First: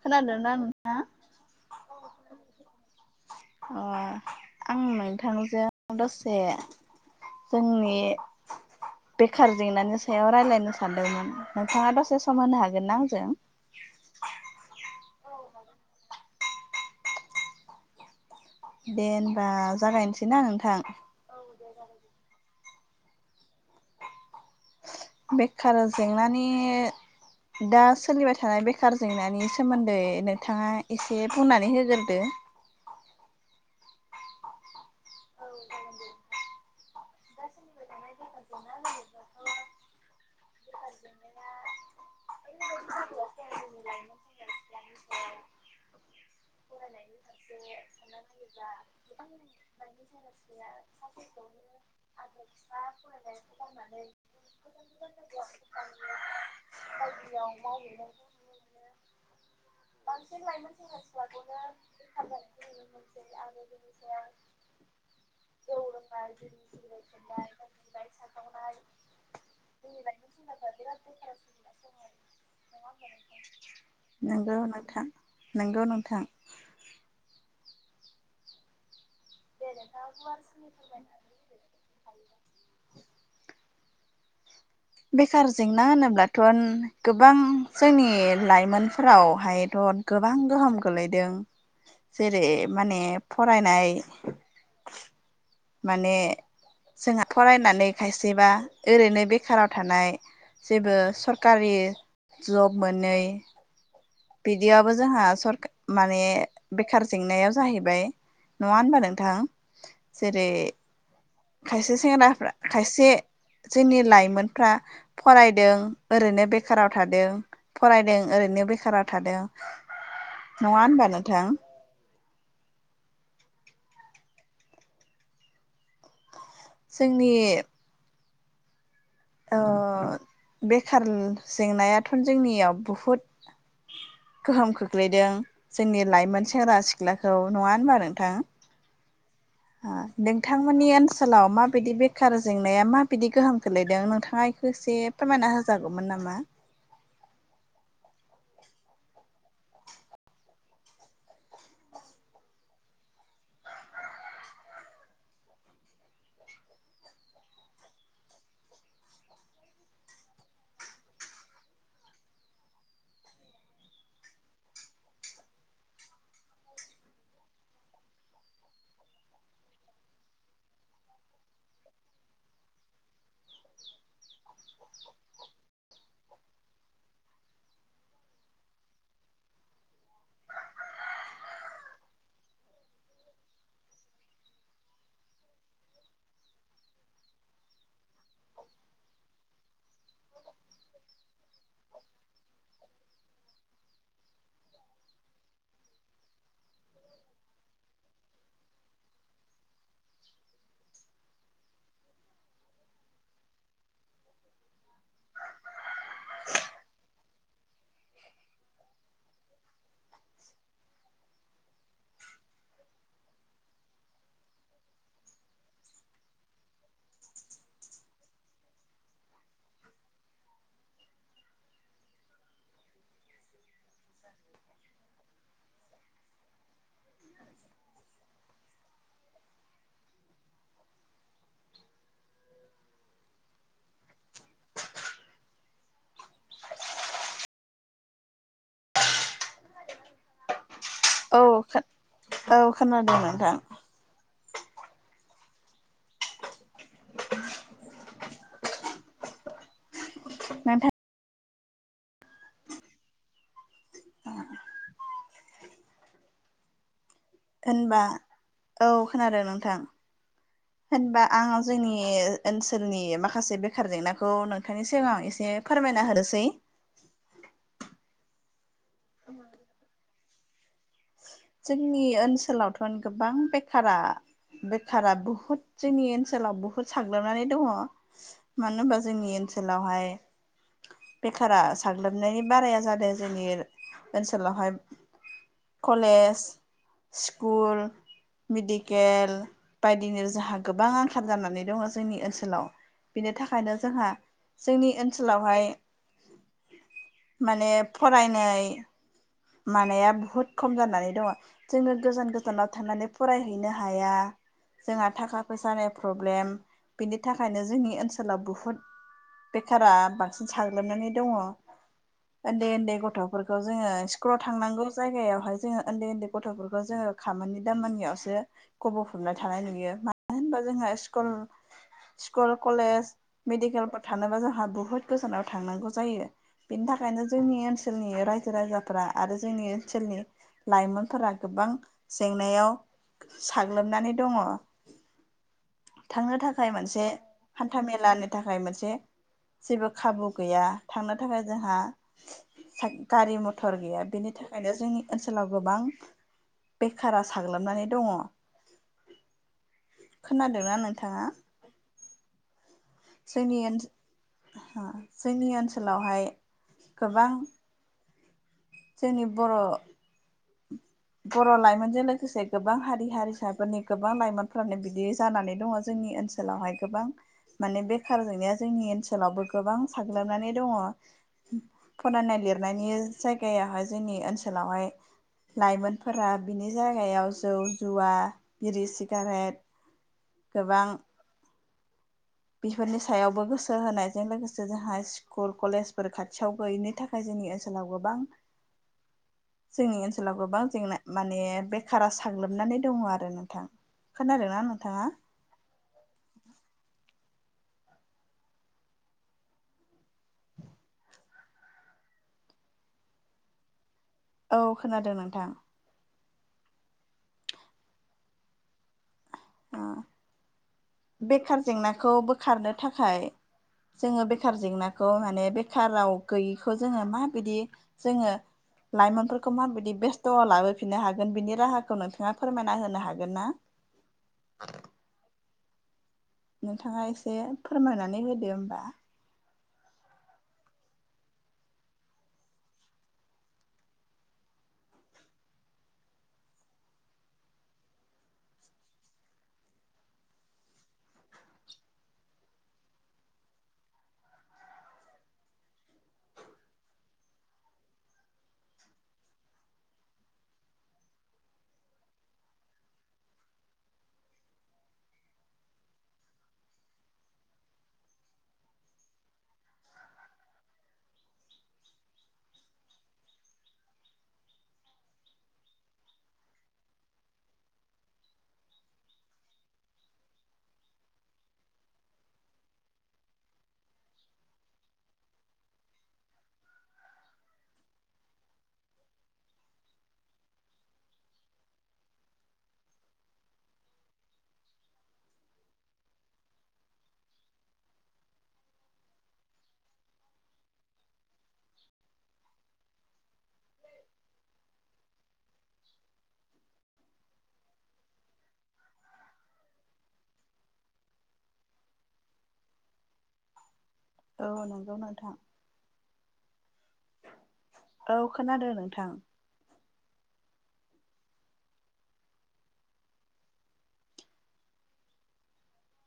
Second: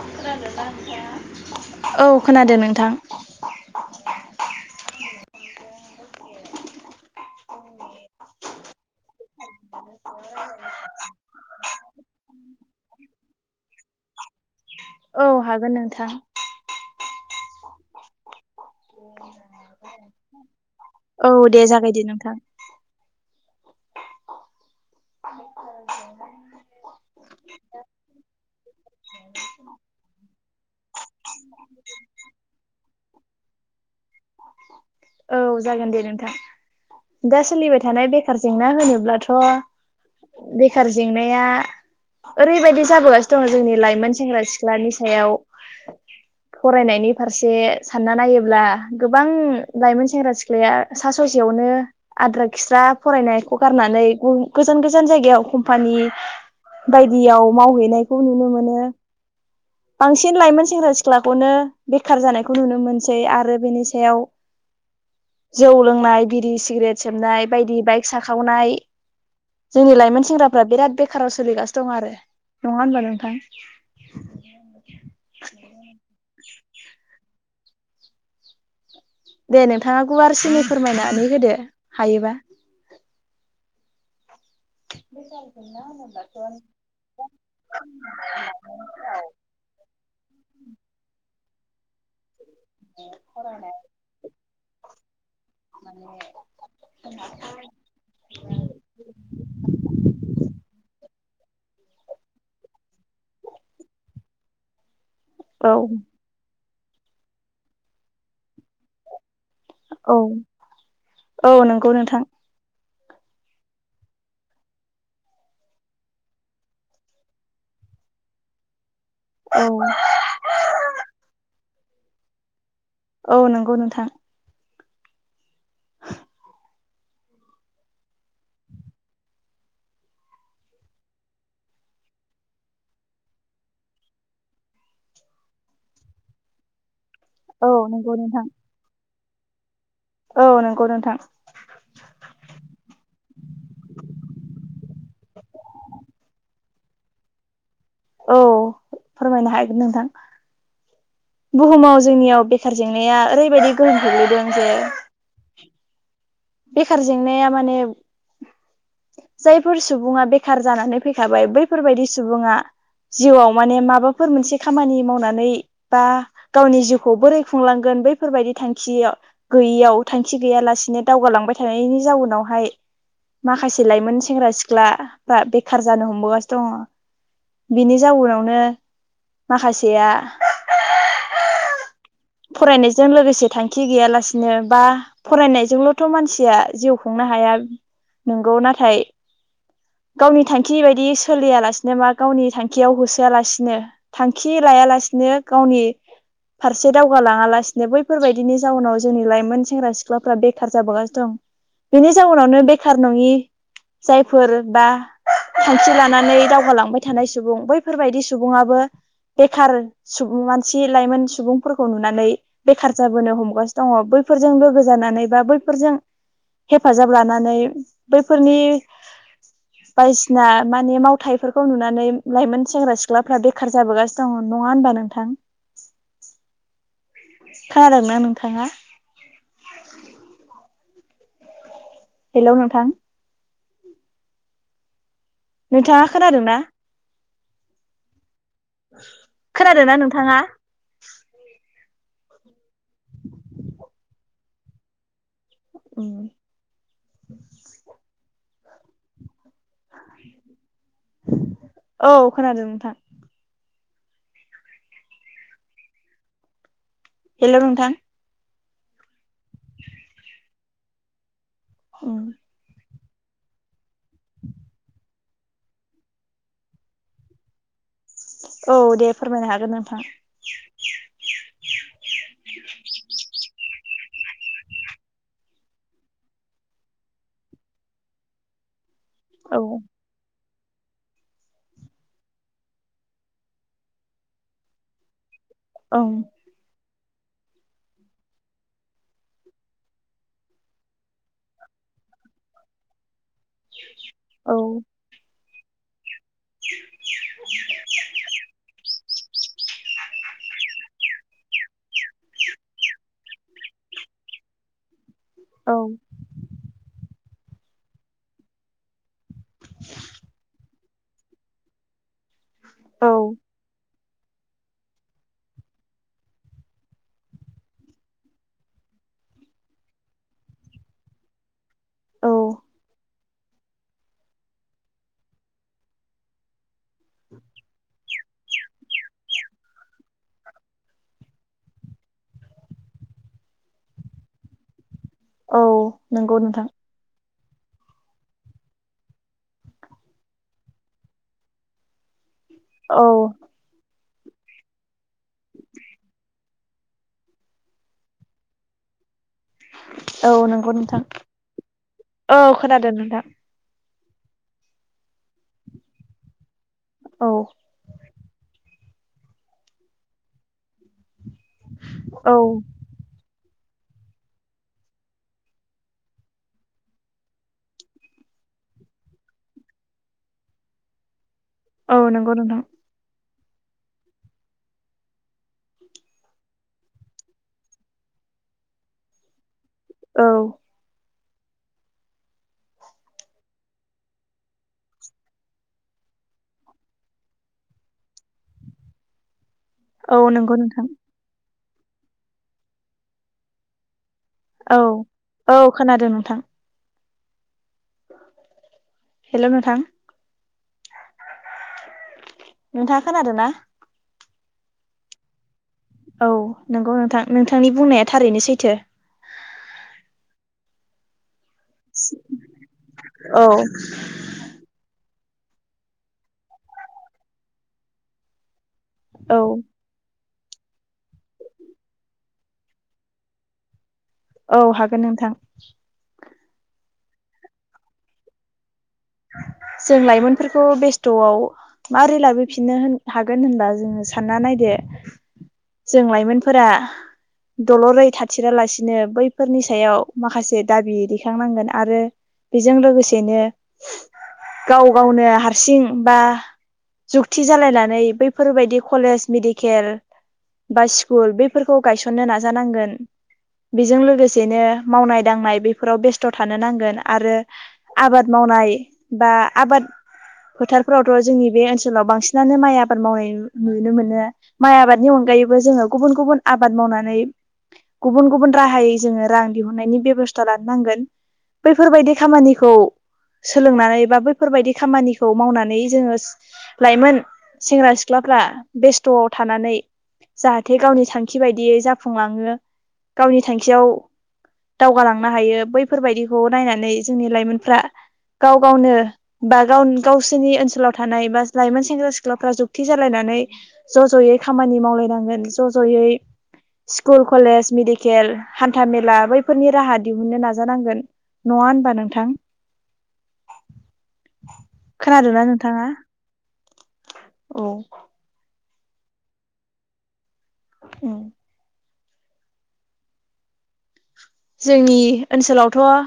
खोनादोंना नोंथां? औ खोनादों नोंथां। अ आं नोंथांजों दसे जोंनि बेखार जेंनानि सायाव रायज्लायनो सानदोंमोन नोंथाङा दसे सम होनो हागोनना आंजों? औ हागोन नोंथां। दे हबा जागायनोसैनाा नोंथां औ दे जागाय दे नोंथां बेखार जेंनानि दा सोलिबाय थानाय बेखार जेंनानि सोमोन्दै नोंथाङा एसे बुंनानै होग्रोदो औ जागोन दे नोंथां दा सोलिबाय थानाय बेखार जेंना होनोब्लाथ' बेखार जेंनाया ओरैबायदि जाबोगासिनो दङ' जोंनि लाइमोन सेंग्रा सिख्लानि सायाव फरायनायनि फारसे सानना नायोब्ला गोबां लाइमोन सेंग्रा सिख्लाया सा ससेयावनो आद्रा खिस्रा फरायनायखौ गारनानै गोजान गोजान जायगायाव कम्पानि बायदियाव मावहैनायखौ नुनो मोनो [inaudible] बांसिन लाइमोन सेंग्रा सिख्लाखौनो बेखार जानायखौ नुनो मोनसै आरो बेनि सायाव। जौ लोंनाय बिरि सिगारेट सोमनाय बायदि बाइक साखावनाय जोंनि लाइमोन सेंग्राफ्रा बिराद बेखाराव सोलिगासिनो दं आरो नङा होनबा नोंथां। नंगौ नोंथां नंगौ नोंथां दे नोंथाङा गुवारसिनि फोरमायनानै होदो हायोबा। बेखार जेंना होनोब्लाथ' गोबां जोंनि लाइमोनफोरावहायथ' गोबां गोहोम गोलैदों जेरै माने फरायनाय माने जोंहा फरायनानै खायसेबा ओरैनो बेखाराव थानाय जेबो सरकारि जब मोनै बिदिाबबो जोंहा सर औ माने बेखार जेंनायाव जाहैबाय नङा होनबा नोंथां जेरै औ नंगौ खायसे नोंथां सेंग्राफ्रा खायसे जोंनि लाइमोनफ्रा। फरायदों ओरैनो बेखाराव थादों फरायदों ओरैनो बेखाराव थादों औ नङा होनबा नोंथां औ नंगौ नोंथां। जोंनि बेखार जेंनायाथ' जोंनियाव बुहुद गोहोम खोख्लैदों जोंनि लाइमोन सेंग्रा सिख्लाखौ नङा औ होनबा नंगौ नोंथां औ नंगौ नोंथांमोननि नोंथां ओनसोलाव माबायदि बे सोरखार जेंनाया माबायदि गोहोम खोलैदों नोंथाङाखौ एसे फोरमायना होजागौमोन नामा औ फोरमायनो हगोन नोंथां बुहुमाव जोंनियाव बेखार जेंनाया ओरैबायदि गोहोम गोग्लैदों जे बेखार जेंनाया माने जायफोर सुबुङा बेखार जानानै फैखाबाय बैफोरबायदि सुबुङा जिउआव माने माबाफोर मोनसे खामानि मावनानै। बा गावनि जिउखौ बोरै खुंलांगोन बैफोरबायदि थांखियाव गैयियाव थांखि गैयालासेनो दावगालांबाय थानायनि जाउनावहाय माखासे लाइमोन सेंग्रा सिख्लाफ्रा बेखार जानो हमबोगासिनो दङ बिनि जाउनावनो माखासेया फरायनायजों लोगोसे थांखि गैयालासिनो बा फरायनायजोंल' थ' मानसिया जिउ खुंनो हाया नंगौ नाथाय गावनि थांखि बायदि सोलियालासिनो बा गावनि थांखियाव होसोआलासिनो थांखि लायालासिनो गावनि फारसे दावगालाङा लासिनो बैफोरबायाददिनि जाउनाव जोंनि लाइमोन सेंग्रा सिख्लाफ्रा बे बेखार जाबोगासिनो दं बेनि जाउनावनो बेखार नङि जायफोर बा सानस्रि लानानै दावगालांबाय थानाय सुबुं बैफोरबायदि सुबुाबो बेखार मानसि लाइमोन सुबुंफोरखौ नुनानै बेखार जाबोनो हमगासिनो दङ बैफोरजों लोगो जानानै बा बैफोरजों हेफाजाब लानानै बैफोरनि [unintelligible] [inaudible] बायदिसिना माने मावथायाइफोरखौ नुनानै लाइमोन सेंग्रा सिख्लाफ्रा बेखार जाबोगासिनो मोजां मोन नङा होनोमबा नोंथां? खोनादोंना नोंथाङा हेल' नोंथां नोंथाङा खोनादों ना खोनादोंा नोंथाङा औ औ खोनादोंमोन नोंथां उम [unintelligible] [inaudible] नोंथां औ खोनादों नोंथां। हेलौ नोंथां होनबा औ खोनादों नोंथां होनबा आं जोंनि ओनसोलनि माखासे बेखार जेंनाखौ नोंथांनि सिगां एसे फोरमायना होनोसै औ दे फोरमायनो हागोन नोंथां। जोंनि ओनसोलावथ' गोबां बेखारा बेखारा बुहुद जोंनि ओनसोलाव बुहुत साग्लोबनानै दङ मानो होनबा जोंनि औ ओनसोलावहाय बेखारा साग्लोबनायनि बाराया जादों जोंनि ओनसोलावहाय औ कलेज स्कुल मेडिकेल बायदिनो जोंहा गोबां आंखाल जानानै दङ जोंनि ओनसोलाव बिनि थाखाय नो जोंहा औ जोंनि ओनसोलावहाय माने फरायनाय मानाया बुहुद खम जानानै दंङ। जोङो गोजान गोजानाव थांनानै फरायहैनो हाया जोंहा थाखा औ फैसानि प्रब्लेम बिनि थाखायनो जोंनि ओनसोलाव बुहुद बेखारा बांसिन साग्लोबनानै दङ उन्दै उन्दै औ गथ'फोरखौ जोङो स्कुलाव थांनांगौ जायगायावहाय जोङो उन्दै उन्दै गथ'फोरखौ जोङो खामानिानि दामानिनियावसो खबफबनाय थानाय नुयो मानो होनबा जोंहा स्कुल औ स्कुल कलेज मेडिकेलफोराव थानोबा जोंहा बुहुत गोजानाव थांनांगौ जायो। बेनि थाखायनो जोंनि ओनसोलनि रायजो राजा फ्रा आरो जोंनि ओनसोलनि लाइमोनफ्रा गोबां जेंनायाव साग्लोबनानै दङ औ नंगौ थांनो नोंथां थाखाय मोनसे हान्था मेलानि थाखाय मोनसे जेबो खाबु गैया थांनो थाखाय जोंहा औ गारि मथर गैया बेनि थाखायनो जोंनि ओनसोलाव गोबां बेखारा साग्लोबनानै दङ। औ नंगौ खोनादोंना नोंथां नोंथाङा? औ खोनादों नोंथां जोंनि ओ जोंनि ओनसोलावहाय औ गोबां जोंनि बर' बर' लाइमोनजों औ लोगोसे गोबां हारि हारिसाफोरनि गोबां लाइमोनफ्रानो बिदि जानानै दङ जोंनि ओनसोलावहाय गोबां माने बेखार जोंनाया जोंनि ओनसोलावबो गोबां साग्लोबनानै दंङ। औ नंगौ फरायनाय नोंथां लिरनायनि जायगायावाहाय जोंनि ओनसोलावहाय लाइमोनफोरा बिनि जायगायाव जौ जुवा बिरि सिगारेट औ गोबां बेफोरनि सायावबो गोसो होनायजों लोगोसे जोंहा स्कुल कलेजफोर खाथियाव गैयिनि थाखाय हाजोनि ओनसोलाव गोबां जोंनि औ ओनसोलाव नंगौ गोबां नोंथां जेंना माने बेखारा साग्लोबनानै दङ आरो नोंथां खोनादोंना औ नोंथाङा औ खोनादों नोंथां हेलौ नोंथां [inaudible] नोंथाङा खोनादों ना औ खोनादों नोंथा। औ नंगौ नोंथां नोंथांनि बुंनाया थारैनो सैथो। ओम बेखार जेंनाखौ बोखारनो थाखाय औ जोङो बेखार जेंनाखौ खौ माने बेखाराव गैयैखौ जोङो माबायदि जोङो औ लाइमोनफोरखौ माबायदि बेस्थ' लाबोफिननो हागोन बिनि राहाखौ नोंथाङा फोरमायना होनो हागोन ना? औ हागोन नोंथां नोंथाङा एसे फोरमायनानै होदो होमबा जों लाइमोनफोरखौ बेस्थ'आव मारै लाबोफिननो होन हागोन होनबा जोङो सानना नायदो जों लाइमोनफोरा दलरै थाथेरालासिनो बैफोरनि सायाव माखासे दाबि दैखांनांगोन आरो बेजों लोगोसेनो गाव गावनो हारसिं बा जुकति जालायनानै बैफोरबायदि कलेज मेडिकेल बा स्कुल बेफोरखौ गायसननो नाजानांगोन बेजों लोगोसेनो मावनाय दांनाय बेफोराव बेस्थ' थानो नांगोन आरो आबाद मावनाय बा आबाद फोथारफोरावथ' जोंनि बे ओनसोलाव बांसिन नानो माइ आबाद मावनाय नुनो मोनो। माइ आबादनि अनगायैबो जोंङो गुबुन गुबुन आबाद मावनानै गुबुन गुबुन राहायै जोंङो रां दिहुननायनि बेब'स्था लानो नांगोन। बैफोरबायदि खामानिखौ सोलोंनानै बा बैफोरबायाददि खामानिखौ मावनानै जोंङो लाइमोन सेंग्रा सिख्लाफ्रा बेस्थ'आव थानानै जाहाथे गावनि थांखि बायदियै जाफुंलाङो गावनि थांखियाव दावगालांनो हायो बैफोरबायदिखौ नायनानै जोंनि लाइमोनफ्रा गाव गावनो बा गाव गावसोरनि ओनसोलाव थानाय बा लाइमोन सेंग्रा सिख्लाफ्रा जुगति जालायनानै ज' ज'यै खामानि मावलायनांगोन ज' ज'यै स्कुल कलेज मेडिकेल हान्थामेला बैफोरनि राहा दिहुननो नाजानांगोन। नङा होनबा नोंथां औ नंगौ नोंथां खोनादोंना नोंथाङा औ औ खोनादो नोंथां अम जोंनि ओनसोलावथ'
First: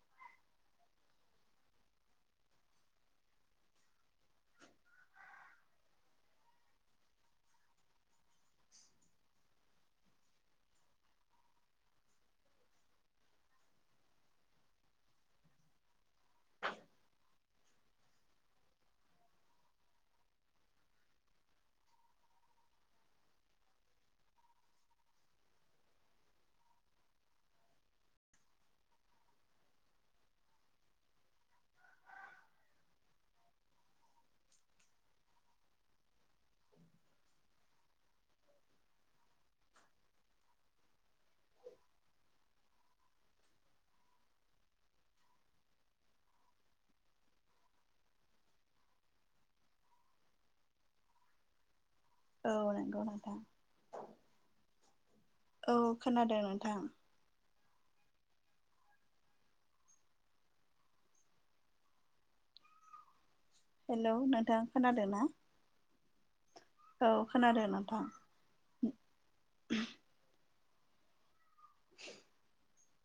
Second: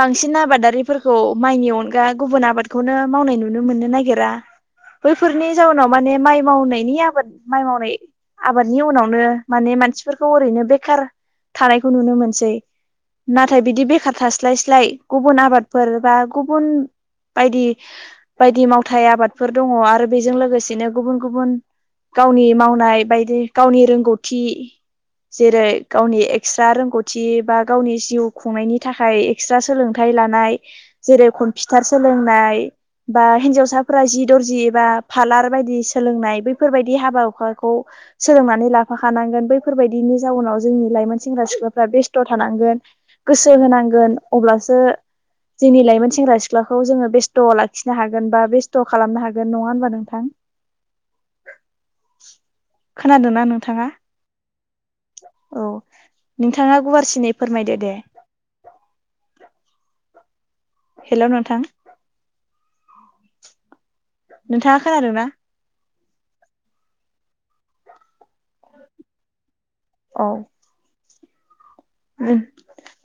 बांसिन आबादारिफोरखौ माइनि अनगा गुबुन आबादखौनो मावनाय नुनो मोननो नागिरा। बैफोरनि जाउनाव माने माइ मावनायनि आबाद माइ मावनाय आबादनि उनावनो माने मानसिफोरखौ ओरैनो बेखार थानायखौ नुनो मोन सै नाथाय बिदि बेखार थास्लायस्लाय गुबुन आबादफोर बा गुबुन बायदि बायदि मावथाय आबादफोर दङ आरो बेजों लोगोसेनो गुबुन गुबुन गावनि मावनाय बायदि गावनि रोंगौथि जेरै गावनि एक्सट्रा रोंगौ थि बा गावनि जिउ खुंनायनि थाखाय एक्सट्रा सोलोंथाइ लानाय जेरै कम्पिउटार सोलोंनाय बा हिन्जावसाफोरा जि दरजि एबा फालार बायदि सोलोंनाय बैफोरबायदि हाबा हुखाखौ सोलोंनानै लाफाखानांगोन बैफोरबायदिनि जाउनाव जोंनि लाइमोन सेंग्रा सिख्ला बेस्थ' थानांगोन गोसो होनांगोन अब्लासो जोंनि लाइमोन सेंग्रा सिख्लाखौ जोङो बेस्थ' लाखिनो हागोन बा बेस्थ' खालामनो हागोन नङा होनबा नोंथां [inaudible] औ नंगौ नोंथां खोनादोंना नोंथाङा औ खोनादों नोंथां नोंथाङा गुवारसिनै फोरमायदो दे हेलौ नोंथां हेलौ नोंथां खोनादों ना औ खोनादो नोंथां औ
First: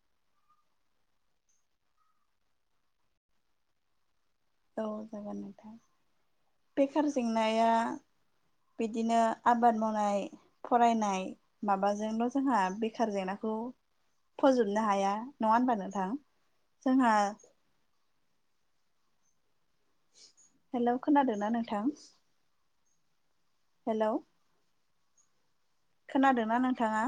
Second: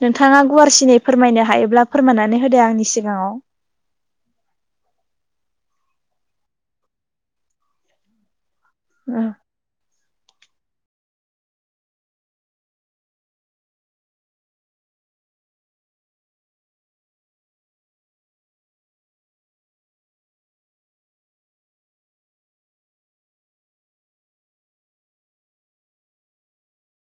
नोंथाङा गुवारसिनै फोरमायनो हायोब्ला फोरमायनानै होदो आंनि सिगाङाव औ जागोन नोंथां बेखार जेंनाया बिदिनो आबाद मावनाय फरायनाय माबाजोंल' जोंहा बेखार जेंनाखौ फोजोबनो हाया नङा होनबा नोंथां जोंहा हेल' खोनादोंना नोंथां हेल' खोनादोंना नोंथाङा